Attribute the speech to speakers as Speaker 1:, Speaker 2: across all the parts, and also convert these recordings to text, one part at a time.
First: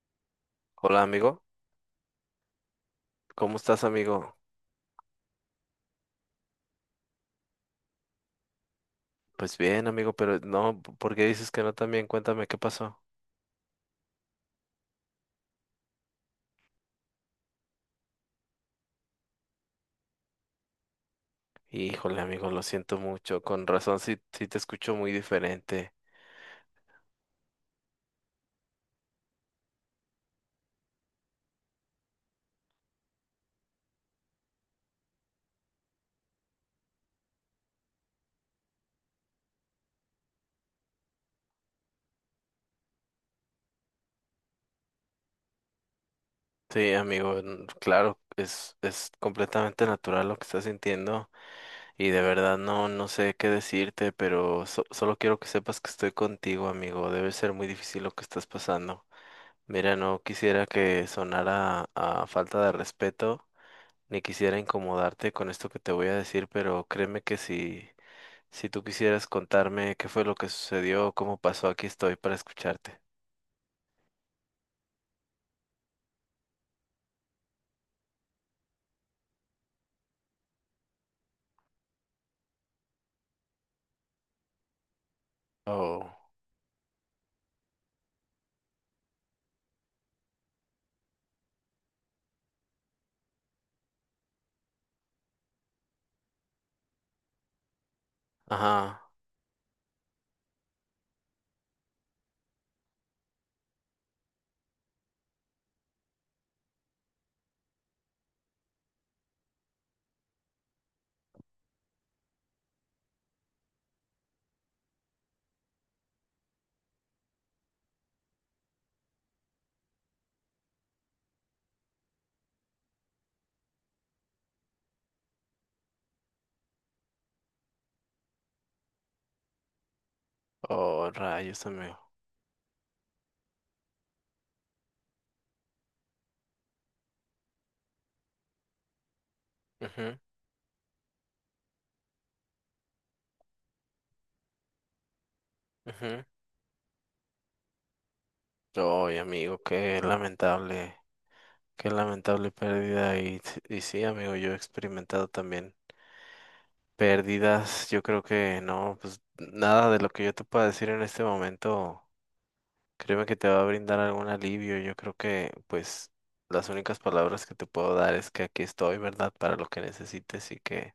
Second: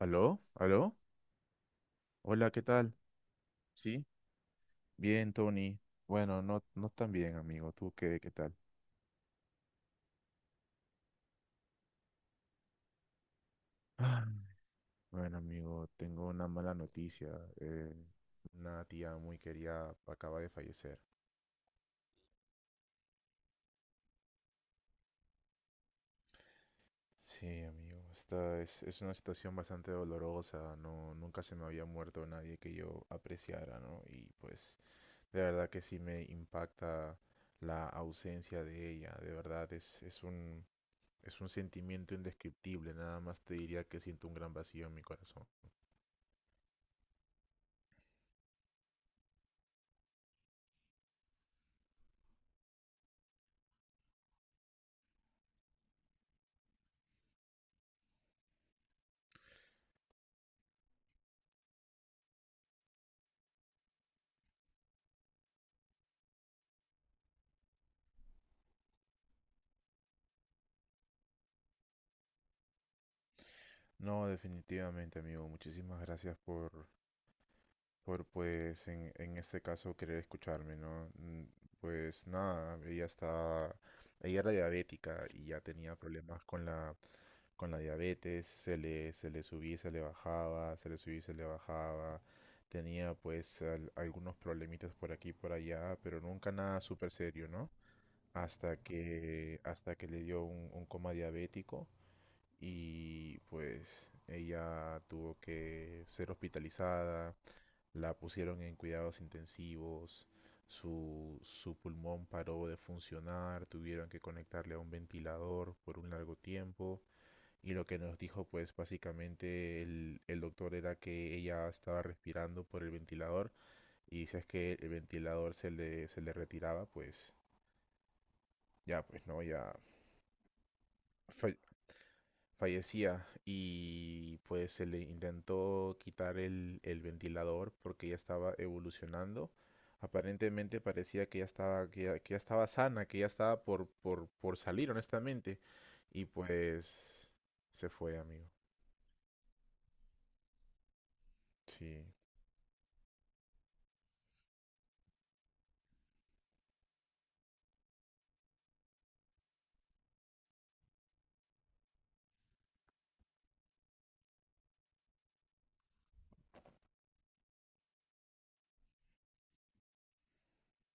Speaker 1: ¿Aló? ¿Aló?
Speaker 2: Hola amigo,
Speaker 1: Hola, ¿qué tal?
Speaker 2: ¿cómo estás
Speaker 1: Sí,
Speaker 2: amigo?
Speaker 1: bien, Tony. Bueno, no, no tan bien, amigo. ¿Tú qué, qué tal?
Speaker 2: Pues bien amigo, pero no, ¿por qué dices que no también? Cuéntame qué pasó.
Speaker 1: Ah, Bueno, amigo, tengo una mala noticia. Eh, una tía muy querida acaba de fallecer.
Speaker 2: Híjole amigo, lo siento mucho, con razón sí, sí te escucho muy diferente.
Speaker 1: Sí, amigo, esta es una situación bastante dolorosa. No, nunca se me había muerto nadie que yo apreciara, ¿no? Y pues, de verdad que sí me impacta la ausencia de ella. De verdad, es un sentimiento indescriptible, nada más te diría que siento un gran vacío en mi corazón.
Speaker 2: Sí amigo, claro, es completamente natural lo que estás sintiendo y de verdad no, no sé qué decirte, pero solo quiero que sepas que estoy contigo amigo, debe ser muy difícil lo que estás pasando. Mira, no quisiera que sonara a falta de respeto ni quisiera incomodarte con esto que te voy a decir, pero créeme que si, si tú quisieras contarme qué fue lo que sucedió, cómo pasó, aquí estoy para escucharte.
Speaker 1: No, definitivamente, amigo, muchísimas gracias por pues, en este caso, querer escucharme, ¿no? Pues nada, ella era diabética y ya tenía
Speaker 2: Oh,
Speaker 1: problemas con la diabetes, se le subía y se le bajaba, se le subía y se le bajaba, tenía pues algunos problemitas por aquí y por allá, pero nunca nada súper serio, ¿no? Hasta
Speaker 2: ajá,
Speaker 1: que, hasta que le dio un coma diabético y pues ella tuvo que ser hospitalizada, la pusieron en cuidados intensivos, su pulmón paró de funcionar, tuvieron que conectarle a un ventilador por un largo tiempo, y lo que nos dijo pues básicamente el doctor era que ella estaba respirando por el ventilador, y si es que el ventilador se le retiraba pues ya pues no, ya
Speaker 2: oh,
Speaker 1: fa-
Speaker 2: rayos, amigo.
Speaker 1: fallecía. Y pues se le intentó quitar el ventilador porque ya estaba evolucionando.
Speaker 2: Ujú,
Speaker 1: Aparentemente parecía que ya estaba sana, que ya estaba por salir, honestamente.
Speaker 2: ujú.
Speaker 1: Y pues se fue, amigo.
Speaker 2: Ay, amigo, qué
Speaker 1: Sí.
Speaker 2: lamentable pérdida. Y, y sí, amigo, yo he experimentado también pérdidas. Yo creo que no, pues nada de lo que yo te pueda decir en este momento créeme que te va a brindar algún alivio. Yo creo que, pues, las únicas palabras que te puedo dar es que aquí estoy, ¿verdad? Para lo que necesites. Y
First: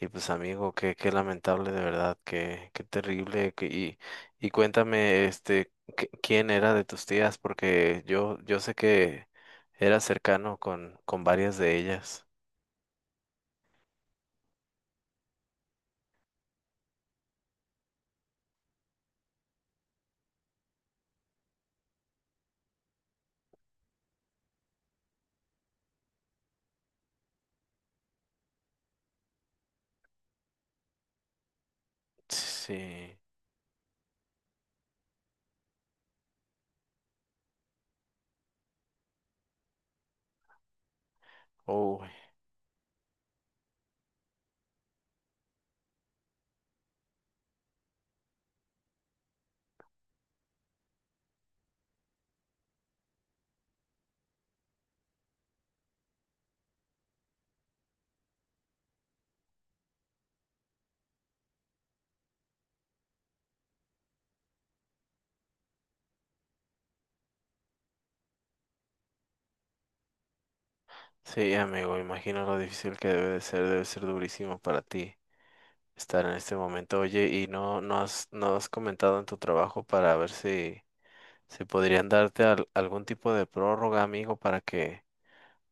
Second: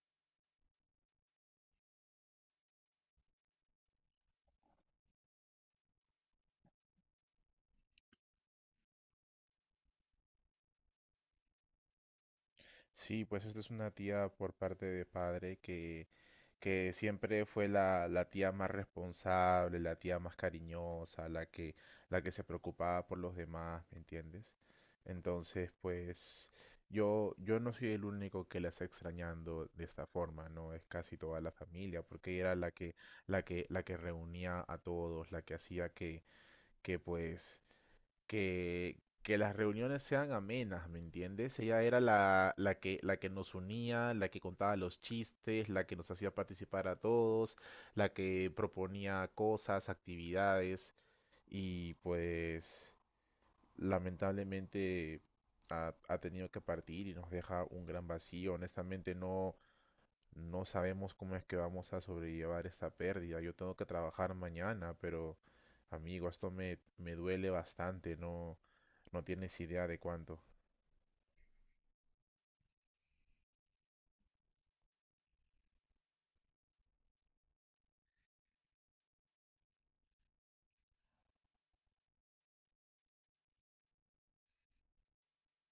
Speaker 2: y pues, amigo, qué, qué lamentable, de verdad, qué, qué terrible. Y, y cuéntame, quién era de tus tías, porque yo sé que eras cercano con varias de ellas.
Speaker 1: Sí, pues esta es una tía por parte de padre que siempre fue la, la tía más responsable, la tía más cariñosa, la que se preocupaba por los demás, ¿me entiendes? Entonces, pues yo no soy el único que la está extrañando de esta forma, ¿no? Es casi toda la familia, porque ella era la que,
Speaker 2: Sí,
Speaker 1: la que, la que reunía a todos, la que hacía que pues que las reuniones sean amenas, ¿me entiendes? Ella era
Speaker 2: uy,
Speaker 1: la, la que nos unía, la que contaba los chistes, la que nos hacía participar a todos, la que proponía cosas, actividades y pues lamentablemente ha, ha tenido que partir y nos deja un gran vacío. Honestamente no, no sabemos cómo es que vamos a sobrellevar esta pérdida. Yo tengo que trabajar mañana, pero amigo, esto me duele bastante. No, no tienes idea de cuánto.
Speaker 2: sí, amigo, imagino lo difícil que debe de ser, debe ser durísimo para ti estar en este momento. Oye, ¿y no, no has, no has comentado en tu trabajo para ver si, si podrían darte algún tipo de prórroga, amigo, para que,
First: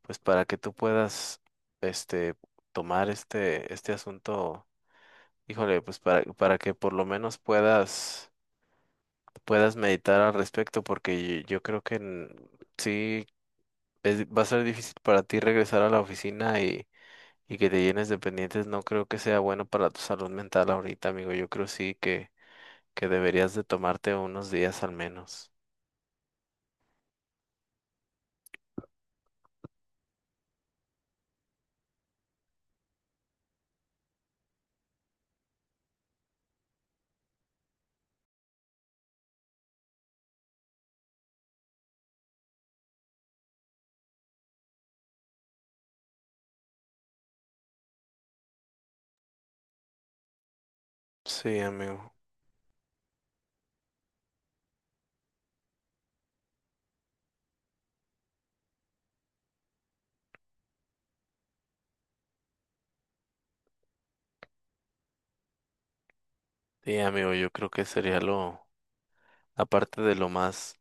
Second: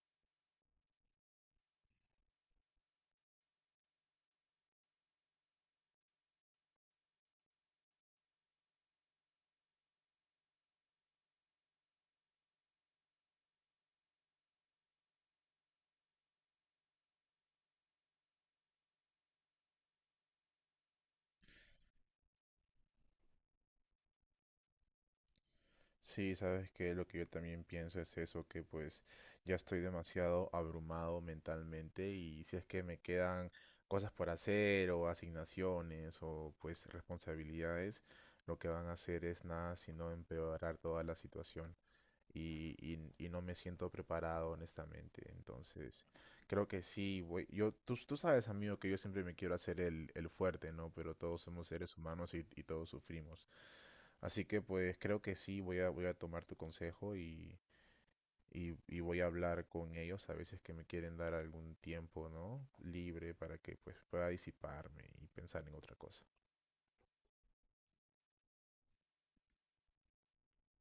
Speaker 2: pues para que tú puedas, este, tomar este, este asunto? Híjole, pues para que por lo menos puedas, puedas meditar al respecto, porque yo creo que sí, va a ser difícil para ti regresar a la oficina. Y que te llenes de pendientes no creo que sea bueno para tu salud mental ahorita, amigo. Yo creo sí que deberías de tomarte unos días al menos.
Speaker 1: Sí, sabes que lo que yo también pienso es eso, que pues ya estoy demasiado abrumado mentalmente, y si es que me quedan cosas por hacer o asignaciones o pues responsabilidades, lo que van a hacer es nada sino empeorar toda la situación. Y no me siento preparado, honestamente. Entonces, creo que sí, yo, tú sabes, amigo, que yo siempre me quiero hacer el fuerte, ¿no? Pero todos
Speaker 2: Sí,
Speaker 1: somos seres
Speaker 2: amigo.
Speaker 1: humanos y todos sufrimos. Así que, pues, creo que sí, voy a tomar tu consejo y voy a hablar con ellos a veces que me quieren dar algún tiempo, ¿no? Libre para que, pues, pueda disiparme y pensar en otra cosa.
Speaker 2: Sí, amigo, yo creo que sería lo, aparte de lo más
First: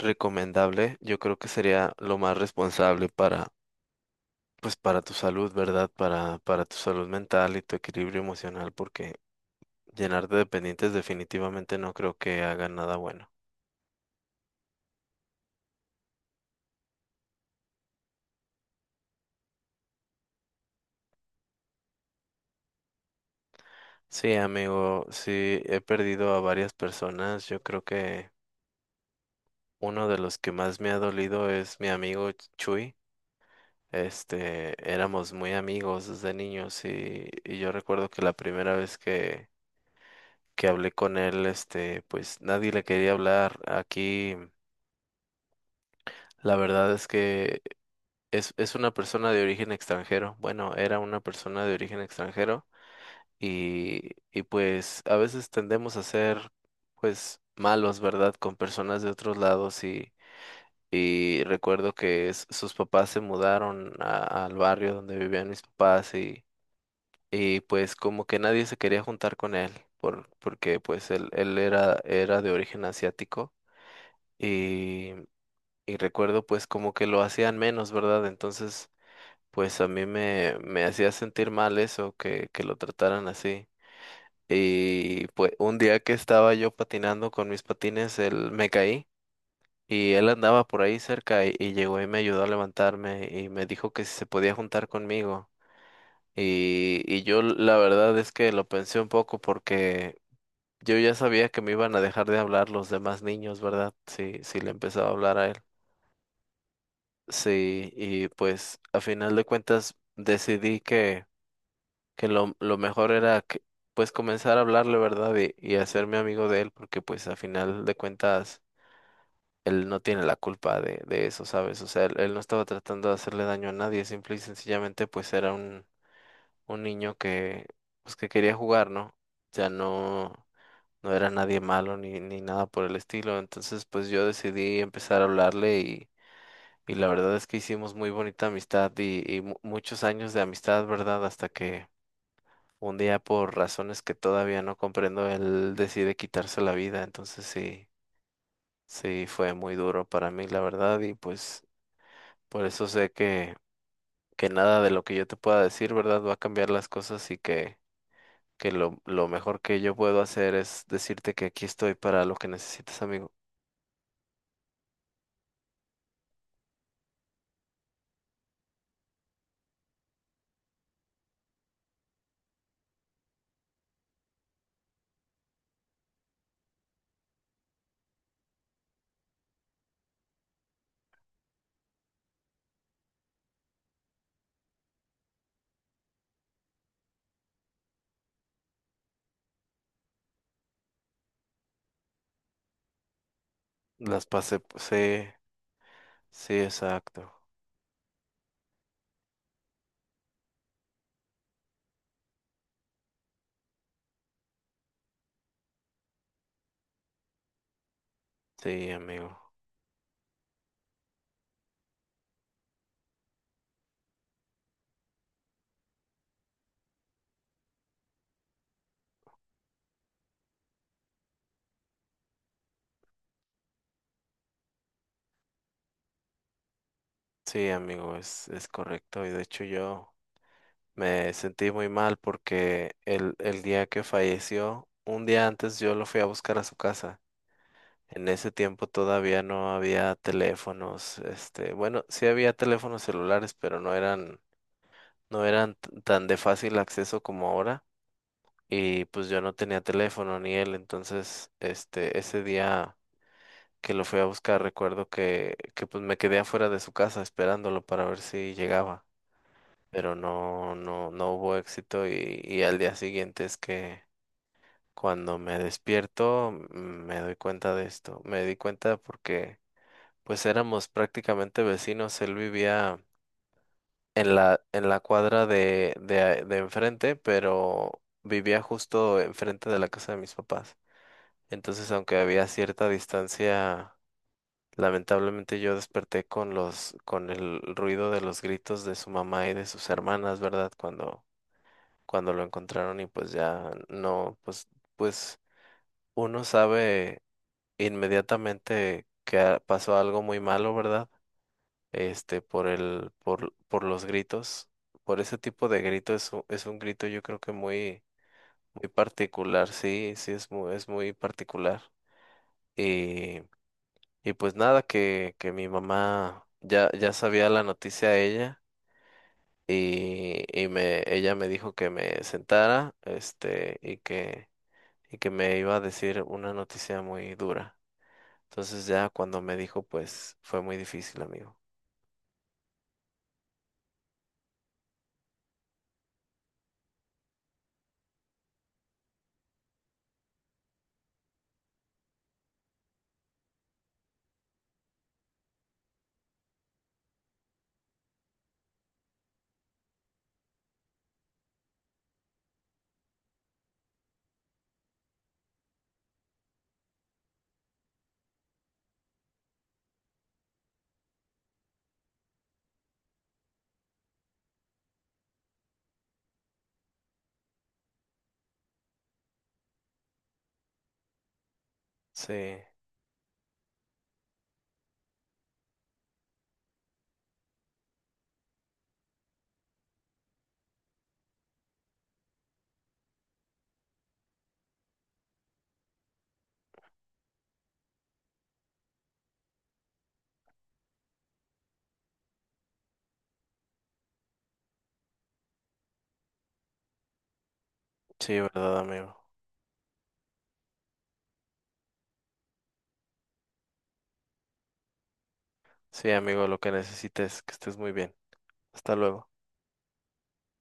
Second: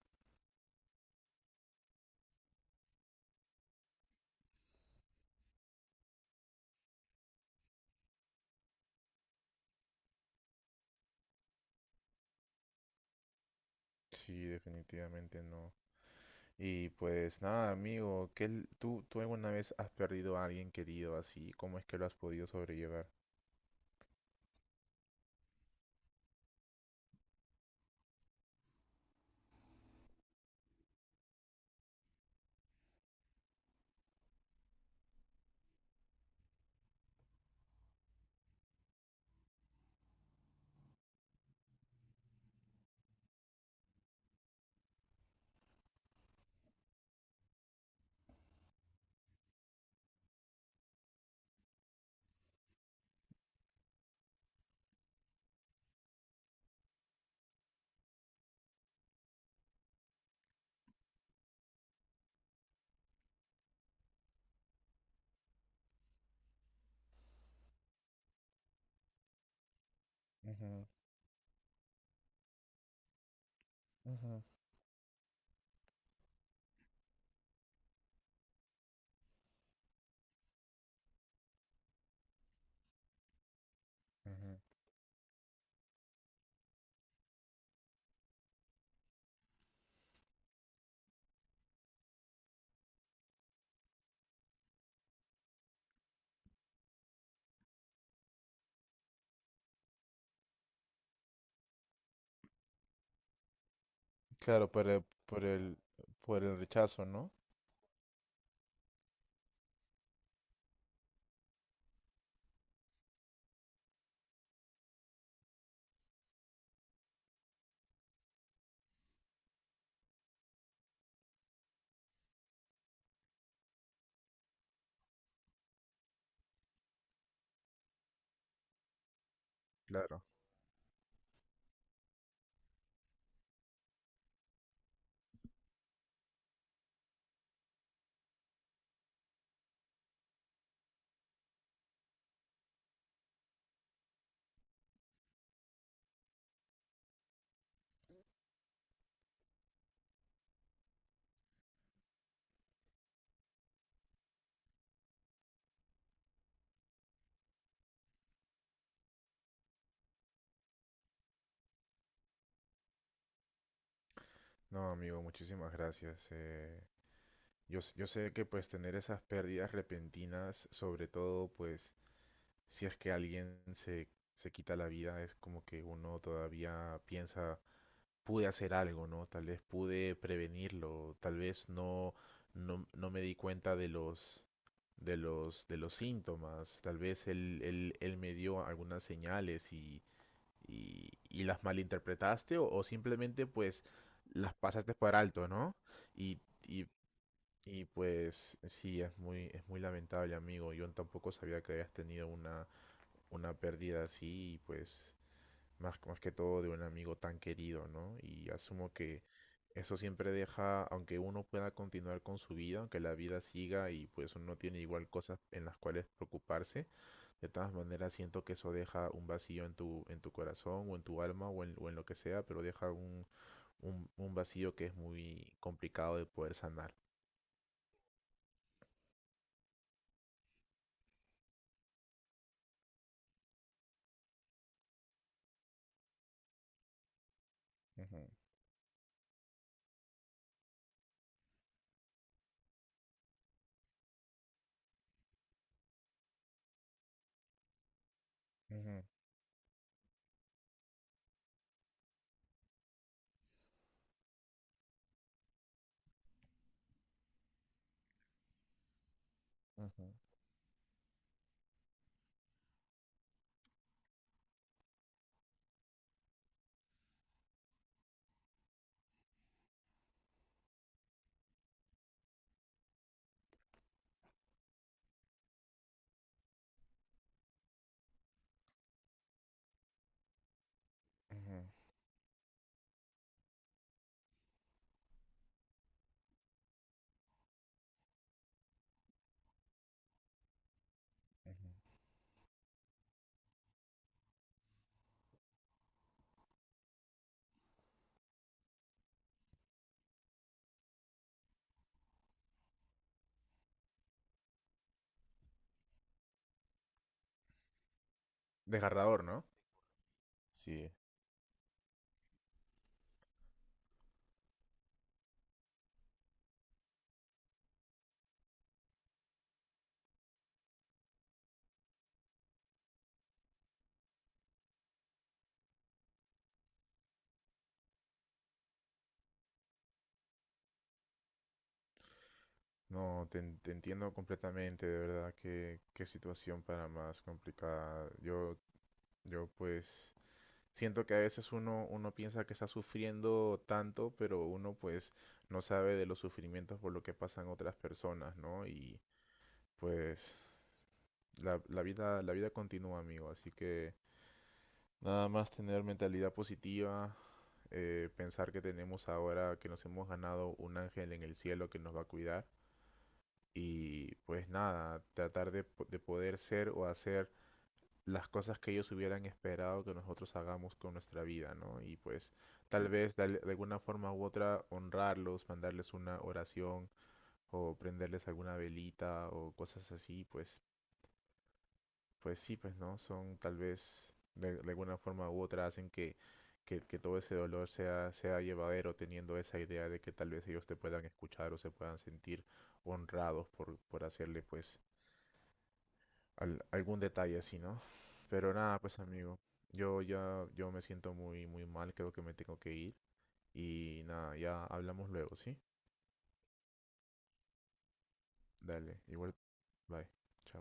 Speaker 2: recomendable, yo creo que sería lo más responsable para, pues para tu salud, ¿verdad? Para tu salud mental y tu equilibrio emocional, porque llenarte de pendientes definitivamente no creo que haga nada bueno.
Speaker 1: Sí, definitivamente no. Y pues nada, amigo, tú, tú alguna vez has perdido a alguien querido así? ¿Cómo es que lo has podido sobrellevar?
Speaker 2: Sí, amigo, sí, he perdido a varias personas. Yo creo que uno de los que más me ha dolido es mi amigo Chuy. Este, éramos muy amigos desde niños. Y, y yo recuerdo que la primera vez que hablé con él, este, pues nadie le quería hablar. Aquí, la verdad es que es una persona de origen extranjero. Bueno, era una persona de origen extranjero. Y, y pues a veces tendemos a ser, pues, malos, ¿verdad? Con personas de otros lados. Y, y recuerdo que sus papás se mudaron al barrio donde vivían mis papás y pues como que nadie se quería juntar con él porque
Speaker 1: Ujú,
Speaker 2: pues él era, era de origen asiático.
Speaker 1: ujú,
Speaker 2: Y, y recuerdo pues como que lo hacían menos, ¿verdad? Entonces pues a mí me, me hacía sentir mal eso, que lo trataran así.
Speaker 1: ujú.
Speaker 2: Y pues un día que estaba yo patinando con mis patines, él me caí y él andaba por ahí cerca y llegó y me ayudó a levantarme y me dijo que si se podía juntar conmigo. Y yo la verdad es que lo pensé un poco porque yo ya sabía que me iban a dejar de hablar los demás niños, ¿verdad? Sí, sí
Speaker 1: Claro,
Speaker 2: le
Speaker 1: por el,
Speaker 2: empezaba a hablar
Speaker 1: por
Speaker 2: a él.
Speaker 1: el, por el rechazo, ¿no?
Speaker 2: Sí, y pues a final de cuentas decidí que lo mejor era que, pues comenzar a hablarle, ¿verdad? Y hacerme amigo de él, porque pues a final de cuentas él no tiene la culpa de eso, ¿sabes? O sea, él no estaba tratando de hacerle daño a nadie, simple y sencillamente pues era un niño que, pues que quería jugar, ¿no? O sea,
Speaker 1: Claro.
Speaker 2: no, no era nadie malo ni, ni nada por el estilo. Entonces, pues yo decidí empezar a hablarle. Y, y la verdad es que hicimos muy bonita amistad y muchos años de amistad, ¿verdad? Hasta que un día, por razones que todavía no comprendo, él decide quitarse la vida. Entonces, sí, sí, fue muy duro para mí, la verdad, y pues por eso sé que nada de lo que yo te pueda decir, ¿verdad? Va a cambiar las cosas. Y que… que lo mejor que yo puedo hacer es decirte que aquí estoy para lo que necesites, amigo.
Speaker 1: No, amigo, muchísimas gracias. Yo, yo sé que pues tener esas pérdidas repentinas, sobre todo pues si es que alguien se, se quita la vida, es como que uno todavía piensa, pude hacer algo, ¿no? Tal vez pude prevenirlo, tal vez no, no, no me di cuenta de los, de los, de los síntomas, tal vez él, él, él me dio algunas señales y las malinterpretaste o simplemente pues
Speaker 2: Las
Speaker 1: las
Speaker 2: pasé,
Speaker 1: pasaste por
Speaker 2: sí,
Speaker 1: alto, ¿no? Y,
Speaker 2: sí,
Speaker 1: y,
Speaker 2: exacto.
Speaker 1: y pues sí, es muy lamentable, amigo. Yo tampoco sabía que habías tenido una pérdida así y pues más, más que todo de un amigo tan querido, ¿no? Y
Speaker 2: Sí,
Speaker 1: asumo que
Speaker 2: amigo.
Speaker 1: eso siempre deja, aunque uno pueda continuar con su vida, aunque la vida siga y pues uno tiene igual cosas en las cuales preocuparse, de todas maneras siento que eso deja un vacío en tu corazón o en tu alma o en lo que sea, pero deja un vacío que es muy complicado de poder sanar.
Speaker 2: Sí, amigo, es correcto. Y de hecho yo me sentí muy mal porque el día que falleció, un día antes yo lo fui a buscar a su casa. En
Speaker 1: Ujú,
Speaker 2: ese tiempo todavía no había teléfonos, este, bueno, sí había teléfonos celulares, pero no eran, no eran tan de fácil acceso como ahora.
Speaker 1: ujú,
Speaker 2: Y pues yo no tenía teléfono ni él, entonces, este, ese día que lo fui a buscar, recuerdo que pues me quedé afuera de su casa esperándolo para ver si llegaba,
Speaker 1: ujú,
Speaker 2: pero no, no, no hubo éxito. Y, y al día siguiente es que cuando me despierto me doy cuenta de esto, me di cuenta porque pues éramos prácticamente vecinos, él vivía en la cuadra de, de enfrente, pero vivía justo enfrente de la casa de mis papás.
Speaker 1: ujú,
Speaker 2: Entonces, aunque había cierta distancia, lamentablemente yo desperté con los, con el ruido de los gritos de su mamá y de sus hermanas, ¿verdad? Cuando,
Speaker 1: ujú.
Speaker 2: cuando lo encontraron y pues ya no, pues, pues uno sabe inmediatamente que pasó algo muy malo, ¿verdad? Este, por el, por los gritos, por ese tipo de grito es un grito yo creo que muy, muy
Speaker 1: Desgarrador, ¿no?
Speaker 2: particular, sí, sí es
Speaker 1: Sí.
Speaker 2: muy particular. Y pues nada, que mi mamá ya, ya sabía la noticia ella. Y, y me, ella me dijo que me sentara, este, y que me iba a decir una noticia muy dura. Entonces ya cuando me dijo, pues fue muy difícil, amigo.
Speaker 1: No, te, te entiendo completamente, de verdad, qué, qué situación para más complicada. Yo pues siento que a veces uno, uno piensa que está sufriendo tanto, pero uno pues no sabe de los sufrimientos por lo que pasan otras personas, ¿no? Y pues la, la vida continúa, amigo, así que nada más tener mentalidad positiva, pensar que tenemos ahora, que nos hemos ganado un ángel en el cielo que nos va a cuidar, y pues nada, tratar de, de poder ser o hacer las cosas que ellos hubieran esperado que nosotros hagamos con nuestra vida, ¿no? Y pues
Speaker 2: Sí,
Speaker 1: tal vez de, de alguna forma u otra honrarlos, mandarles una oración o prenderles alguna velita o cosas así, pues, pues sí, pues no, son tal vez de alguna forma u otra hacen que todo ese dolor sea, sea llevadero teniendo esa idea de que tal vez ellos te puedan escuchar o se puedan sentir honrados por hacerle pues algún detalle así, ¿no?
Speaker 2: sí,
Speaker 1: Pero
Speaker 2: verdad,
Speaker 1: nada, pues
Speaker 2: amigo.
Speaker 1: amigo, yo ya yo me siento muy muy mal, creo que me tengo que ir, y nada, ya hablamos luego, ¿sí?
Speaker 2: Sí, amigo, lo que necesites, que estés muy bien. Hasta
Speaker 1: Dale,
Speaker 2: luego.
Speaker 1: igual, bye. Chao.